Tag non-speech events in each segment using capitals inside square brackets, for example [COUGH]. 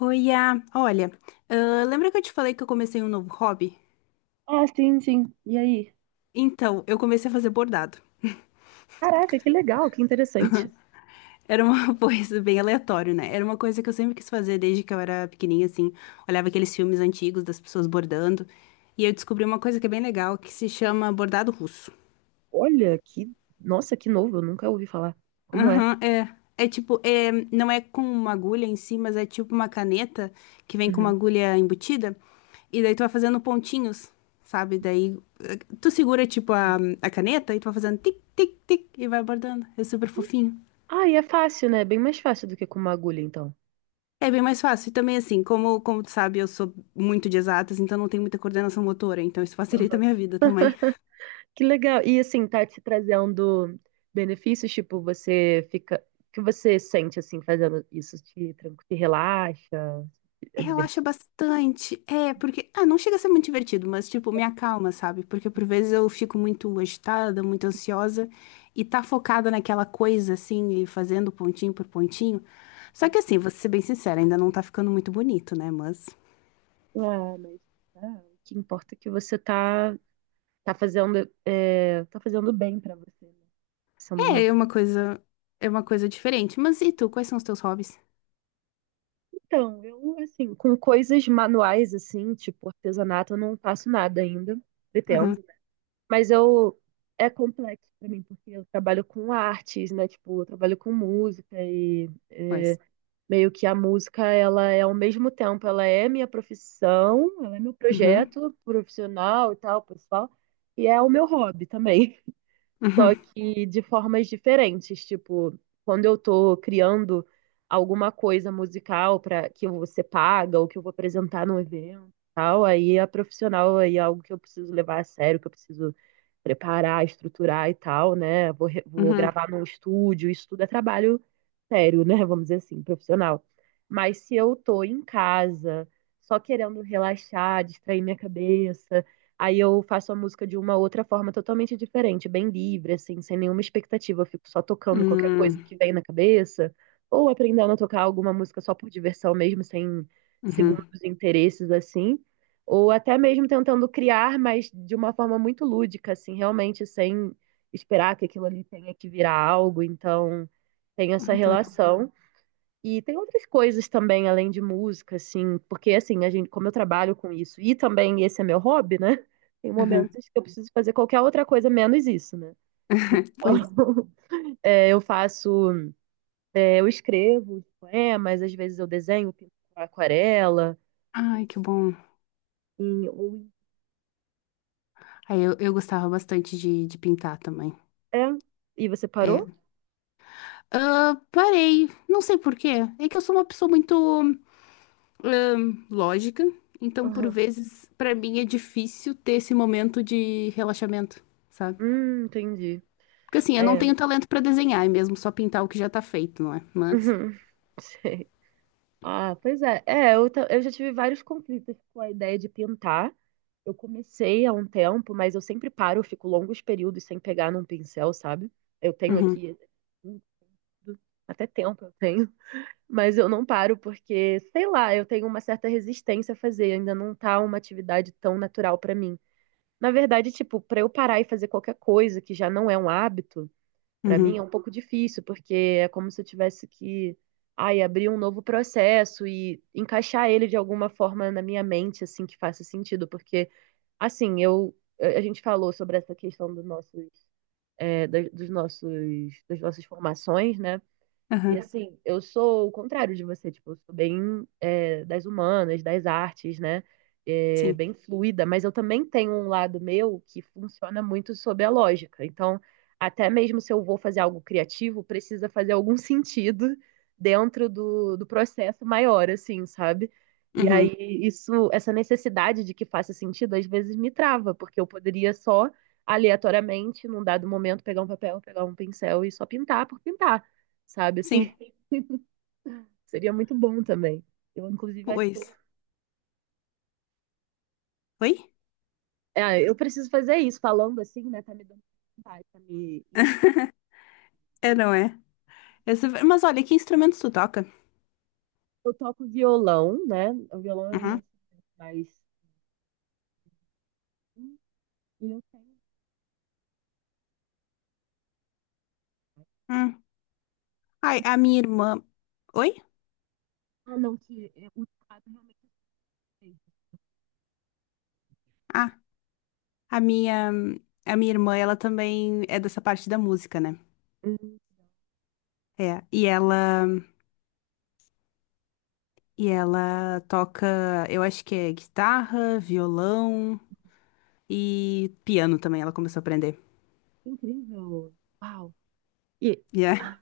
Oiá, olha, lembra que eu te falei que eu comecei um novo hobby? Ah, sim, sim. E aí? Então, eu comecei a fazer bordado. Caraca, que legal, que interessante. Era uma [LAUGHS] coisa bem aleatória, né? Era uma coisa que eu sempre quis fazer desde que eu era pequenininha, assim. Olhava aqueles filmes antigos das pessoas bordando. E eu descobri uma coisa que é bem legal, que se chama bordado russo. Olha, que. Nossa, que novo, eu nunca ouvi falar. Como é? Aham, é. Não é com uma agulha em si, mas é tipo uma caneta que vem com uma Uhum. agulha embutida. E daí tu vai fazendo pontinhos, sabe? Daí tu segura tipo a caneta e tu vai fazendo tic, tic, tic e vai bordando. É super fofinho. Ah, e é fácil, né? Bem mais fácil do que com uma agulha, então. É bem mais fácil. E também assim, como tu sabe, eu sou muito de exatas, então não tenho muita coordenação motora, então isso [LAUGHS] facilita a minha vida também. Que legal. E assim, tá te trazendo benefícios, tipo, você fica. O que você sente, assim, fazendo isso? Te relaxa? É Relaxa divertido? bastante. É, porque. Ah, não chega a ser muito divertido, mas, tipo, me acalma, sabe? Porque por vezes eu fico muito agitada, muito ansiosa e tá focada naquela coisa, assim, e fazendo pontinho por pontinho. Só que, assim, vou ser bem sincera, ainda não tá ficando muito bonito, né? Mas. Ah, mas. Ah, o que importa é que tá fazendo. É, tá fazendo bem pra você, né? Sendo É, uma... é uma coisa. É uma coisa diferente. Mas e tu, quais são os teus hobbies? Então, eu, assim, com coisas manuais, assim, tipo artesanato, eu não faço nada ainda, pretendo. Uhum, Né? Mas eu, é complexo pra mim, porque eu trabalho com artes, né? Tipo, eu trabalho com música pois. meio que a música, ela é ao mesmo tempo, ela é minha profissão, ela é meu Uhum, projeto profissional e tal, pessoal, e é o meu hobby também, só uhum, que de formas diferentes. Tipo, quando eu tô criando alguma coisa musical para que você paga ou que eu vou apresentar num evento, e tal, aí a profissional aí é algo que eu preciso levar a sério, que eu preciso preparar, estruturar e tal, né? Vou uhum, gravar num estúdio, isso tudo é trabalho sério, né? [LAUGHS] Vamos dizer assim, profissional. Mas se eu tô em casa, só querendo relaxar, distrair minha cabeça, aí eu faço a música de uma outra forma totalmente diferente, bem livre, assim, sem nenhuma expectativa. Eu fico só tocando qualquer coisa uhum, que vem na cabeça, ou aprendendo a tocar alguma música só por diversão mesmo, sem uhum. segundos interesses, assim. Ou até mesmo tentando criar, mas de uma forma muito lúdica, assim, realmente sem esperar que aquilo ali tenha que virar algo. Então, tem essa Ai, que legal. relação. E tem outras coisas também, além de música, assim, porque assim, a gente, como eu trabalho com isso, e também esse é meu hobby, né? [LAUGHS] Tem Uhum. momentos que eu preciso fazer qualquer outra coisa menos isso, né? [LAUGHS] Pois. Então, [LAUGHS] é, eu faço, é, eu escrevo os poemas, às vezes eu desenho, pinto com aquarela, Ai, que bom. e, ou- Aí eu gostava bastante de pintar também. é. E você É. parou? Ah, parei, não sei por quê. É que eu sou uma pessoa muito lógica, então por Aham. vezes pra mim é difícil ter esse momento de relaxamento, sabe? Entendi. Porque assim, eu não É. tenho [LAUGHS] talento pra desenhar, é mesmo só pintar o que já tá feito, não é? Mas. Uhum. Sei. Ah, pois é. Eu já tive vários conflitos com a ideia de pintar. Eu comecei há um tempo, mas eu sempre paro, eu fico longos períodos sem pegar num pincel, sabe? Eu tenho Uhum, aqui, até tempo eu tenho, [LAUGHS] mas eu não paro porque, sei lá, eu tenho uma certa resistência a fazer, ainda não tá uma atividade tão natural pra mim. Na verdade, tipo, pra eu parar e fazer qualquer coisa que já não é um hábito, pra mim é uhum, um pouco difícil, porque é como se eu tivesse que, ai, abrir um novo processo e encaixar ele de alguma forma na minha mente, assim, que faça sentido, porque... Assim, eu a gente falou sobre essa questão dos nossos dos nossos, das nossas formações, né? E aham, assim, eu sou o contrário de você, tipo, eu sou bem é, das humanas, das artes, né? É, sim, bem fluida, mas eu também tenho um lado meu que funciona muito sob a lógica. Então, até mesmo se eu vou fazer algo criativo, precisa fazer algum [LAUGHS] sentido dentro do processo maior, assim, sabe? E aí, uhum, isso, essa necessidade de que faça sentido, às vezes me trava, porque eu poderia só, aleatoriamente, num dado momento, pegar um papel, pegar um pincel e só pintar por pintar, sabe? sim, Assim, [LAUGHS] seria muito bom também. Eu, inclusive, acho que eu, pois. Oi? é, eu preciso fazer isso, falando assim, né? Tá me dando vontade, tá me... [LAUGHS] É, não é? Essa- Mas olha, que instrumentos tu toca? Eu toco violão, né? O violão é o meu Uhum. instrumento, mas e eu tenho... Hum. Ai, a minha irmã. Oi? ah, não, que é, o teclado realmente tem. Ah, A minha, a minha irmã, ela também é dessa parte da música, né? Hum, É, e ela, e ela toca, eu acho que é guitarra, violão e piano também, ela começou a aprender. que incrível. Uau. E Yeah. ah,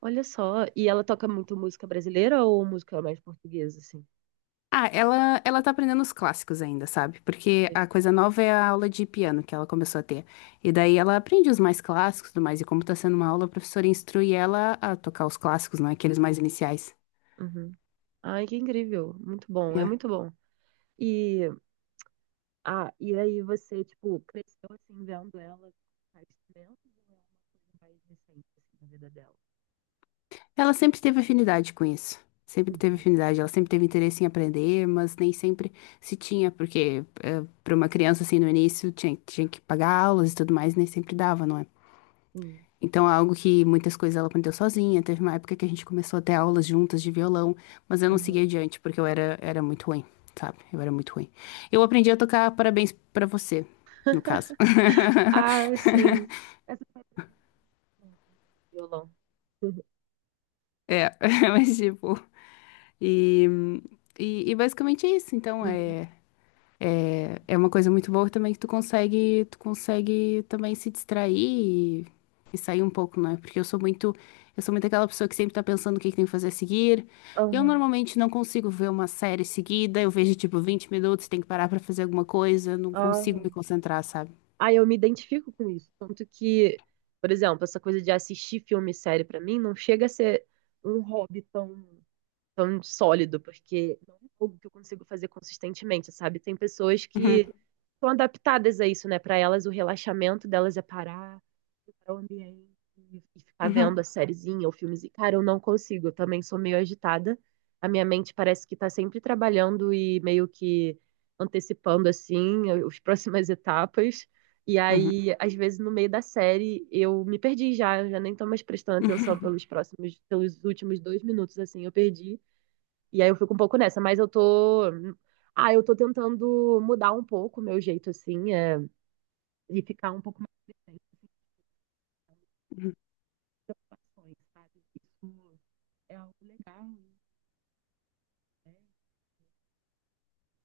olha só, e ela toca muito música brasileira ou música mais portuguesa, assim? Ah, ela tá aprendendo os clássicos ainda, sabe? Porque É. a coisa nova é a aula de piano que ela começou a ter. E daí ela aprende os mais clássicos e tudo mais. E como tá sendo uma aula, a professora instrui ela a tocar os clássicos, não aqueles mais iniciais. Uhum. Ai, que incrível. Muito bom, é Yeah. muito bom. E ah, e aí você, tipo, cresceu assim, vendo ela faz tempo ou é uma coisa mais recente, assim, na vida dela? Ela sempre teve afinidade com isso. Sempre teve Uhum, afinidade, ela sempre teve interesse em aprender, mas nem sempre se tinha, porque para uma criança assim no início tinha, tinha que pagar aulas e tudo mais, nem sempre dava, não é? sim, Então é algo que muitas coisas ela aprendeu sozinha. Teve uma época que a gente começou a ter aulas juntas de violão, mas eu não segui aham. adiante porque era muito ruim, sabe? Eu era muito ruim. Eu aprendi a tocar Parabéns pra você, no caso. [LAUGHS] Ah, sim. [LAUGHS] Essa foi a pergunta, violão. [LAUGHS] É, [LAUGHS] mas tipo, e, e basicamente é isso. Então Uhum, é. É uma coisa muito boa também que tu consegue também se distrair e sair um pouco, né? Porque eu sou muito aquela pessoa que sempre tá pensando o que que tem que fazer a seguir. uhum, Eu aham, normalmente não consigo ver uma série seguida, eu vejo tipo 20 minutos, tenho que parar pra fazer alguma coisa, não consigo me aham. concentrar, sabe? Ah, eu me identifico com isso. Tanto que, por exemplo, essa coisa de assistir filme e série pra mim não chega a ser um hobby tão... tão sólido, porque não é algo que eu consigo fazer consistentemente, sabe? Tem pessoas Uhum, que estão adaptadas a isso, né? Para elas, o relaxamento delas é parar, para o ambiente e ficar vendo uhum, a sériezinha ou filmezinho. Cara, eu não consigo, eu também sou meio agitada. A minha mente parece que tá sempre trabalhando e meio que antecipando, assim, as [LAUGHS] próximas etapas. E uhum, aí, às vezes, no meio da série, eu me perdi já, eu já nem tô mais prestando atenção uhum, pelos [LAUGHS] próximos, pelos últimos dois minutos, assim, eu perdi. E aí eu fico um pouco nessa, mas eu tô. Ah, eu tô tentando mudar um pouco o meu jeito, assim, é, e ficar um pouco mais presente uhum. nas situações, sabe? Isso é algo legal, né?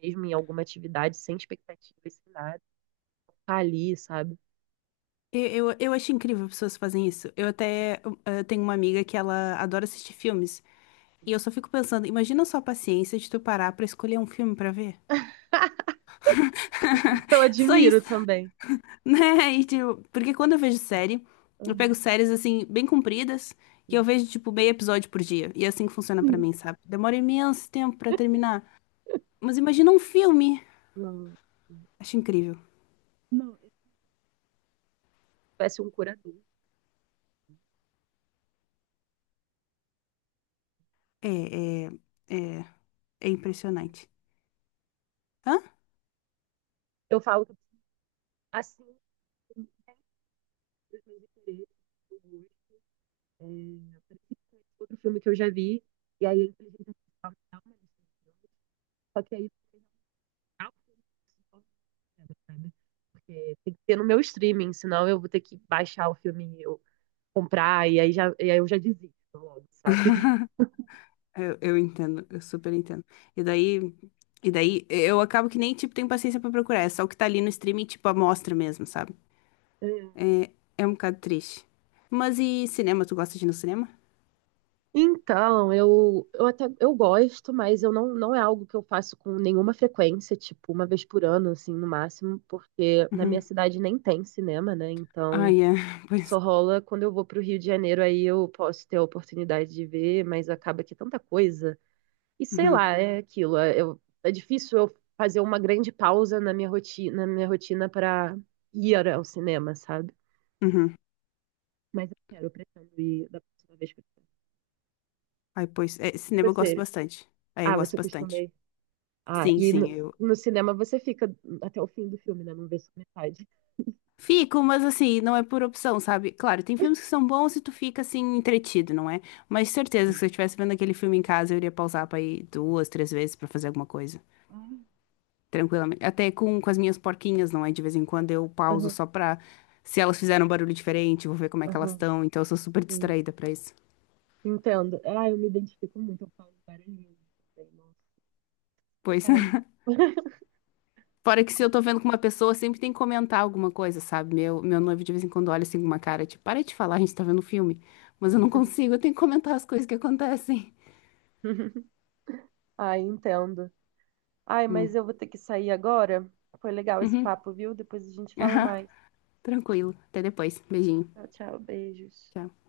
Mesmo em alguma atividade, sem expectativas, sem nada, tá ali, sabe? Eu acho incrível pessoas que fazem isso. Eu até tenho uma amiga que ela adora assistir filmes. E eu só fico pensando, imagina só a paciência de tu parar pra escolher um filme pra ver. Eu [LAUGHS] Só admiro isso, também. né? E, tipo, porque quando eu vejo série, eu pego Uhum, séries assim, bem compridas, que eu sim. vejo, tipo, meio episódio por dia. E é assim que funciona pra mim, [LAUGHS] sabe? Demora imenso tempo pra terminar. Mas imagina um filme. Não, Acho incrível. não, eu parece um curador. É, é, é, é Eu falo, impressionante. Hã? eu falo assim, os meus interesses, é, outro filme que eu já vi, e aí a inteligência artificial me dá uma lista, só que aí não dá, sabe? Porque tem que ter no meu streaming, senão eu vou ter que baixar o filme e eu comprar, e aí, já, e aí eu já desisto logo, sabe? Eu entendo, eu super entendo. E daí, e daí eu acabo que nem, tipo, tenho paciência pra procurar. É só o que tá ali no streaming, tipo, amostra mesmo, sabe? É. É, é um bocado triste. Mas e cinema? Tu gosta de ir no cinema? Então, eu até eu gosto, mas eu não é algo que eu faço com nenhuma frequência, tipo, uma vez por ano, assim, no máximo, porque na minha Uhum. cidade nem tem cinema, né? Então, Ai, é. [LAUGHS] Pois. só rola quando eu vou pro Rio de Janeiro, aí eu posso ter a oportunidade de ver, mas acaba que é tanta coisa. E sei Uhum, lá, é aquilo. É, eu- é difícil eu fazer uma grande pausa na minha rotina para ir ao cinema, sabe? uhum. Mas eu quero, eu pretendo ir da próxima vez que eu for. Ai, pois. É, E cinema eu gosto você? bastante. Aí eu Ah, gosto você costuma bastante. ir. Ah, Sim, sim, eu. no cinema você fica até o fim do filme, né? Não vê só metade. Fico, mas assim, não é por opção, sabe? Claro, tem filmes que são bons e tu fica assim, entretido, não é? Mas certeza que Sim. se eu estivesse vendo aquele filme em casa, eu iria pausar pra ir duas, três vezes pra fazer alguma coisa. Ah, Tranquilamente. Até com as minhas porquinhas, não é? De vez em quando eu pauso aham, só pra. Se elas fizeram um barulho diferente, vou ver como é que elas aham, estão. Então eu sou super sim. distraída pra isso. Entendo. Ah, eu me identifico muito, eu falo várias vezes também, nossa. Pois. É. [LAUGHS] [LAUGHS] Fora que se eu tô vendo com uma pessoa, sempre tem que comentar alguma coisa, sabe? Meu noivo de vez em quando olha assim com uma cara, tipo, para de falar, a gente tá vendo um filme. Mas eu não consigo, eu tenho que comentar as coisas que acontecem. [LAUGHS] Ai, entendo. Ai, mas eu vou ter que sair agora. Foi legal esse papo, viu? Depois a gente [LAUGHS] fala Aham, mais. tranquilo. Até depois. Beijinho. Tchau, tchau, beijos. Tchau.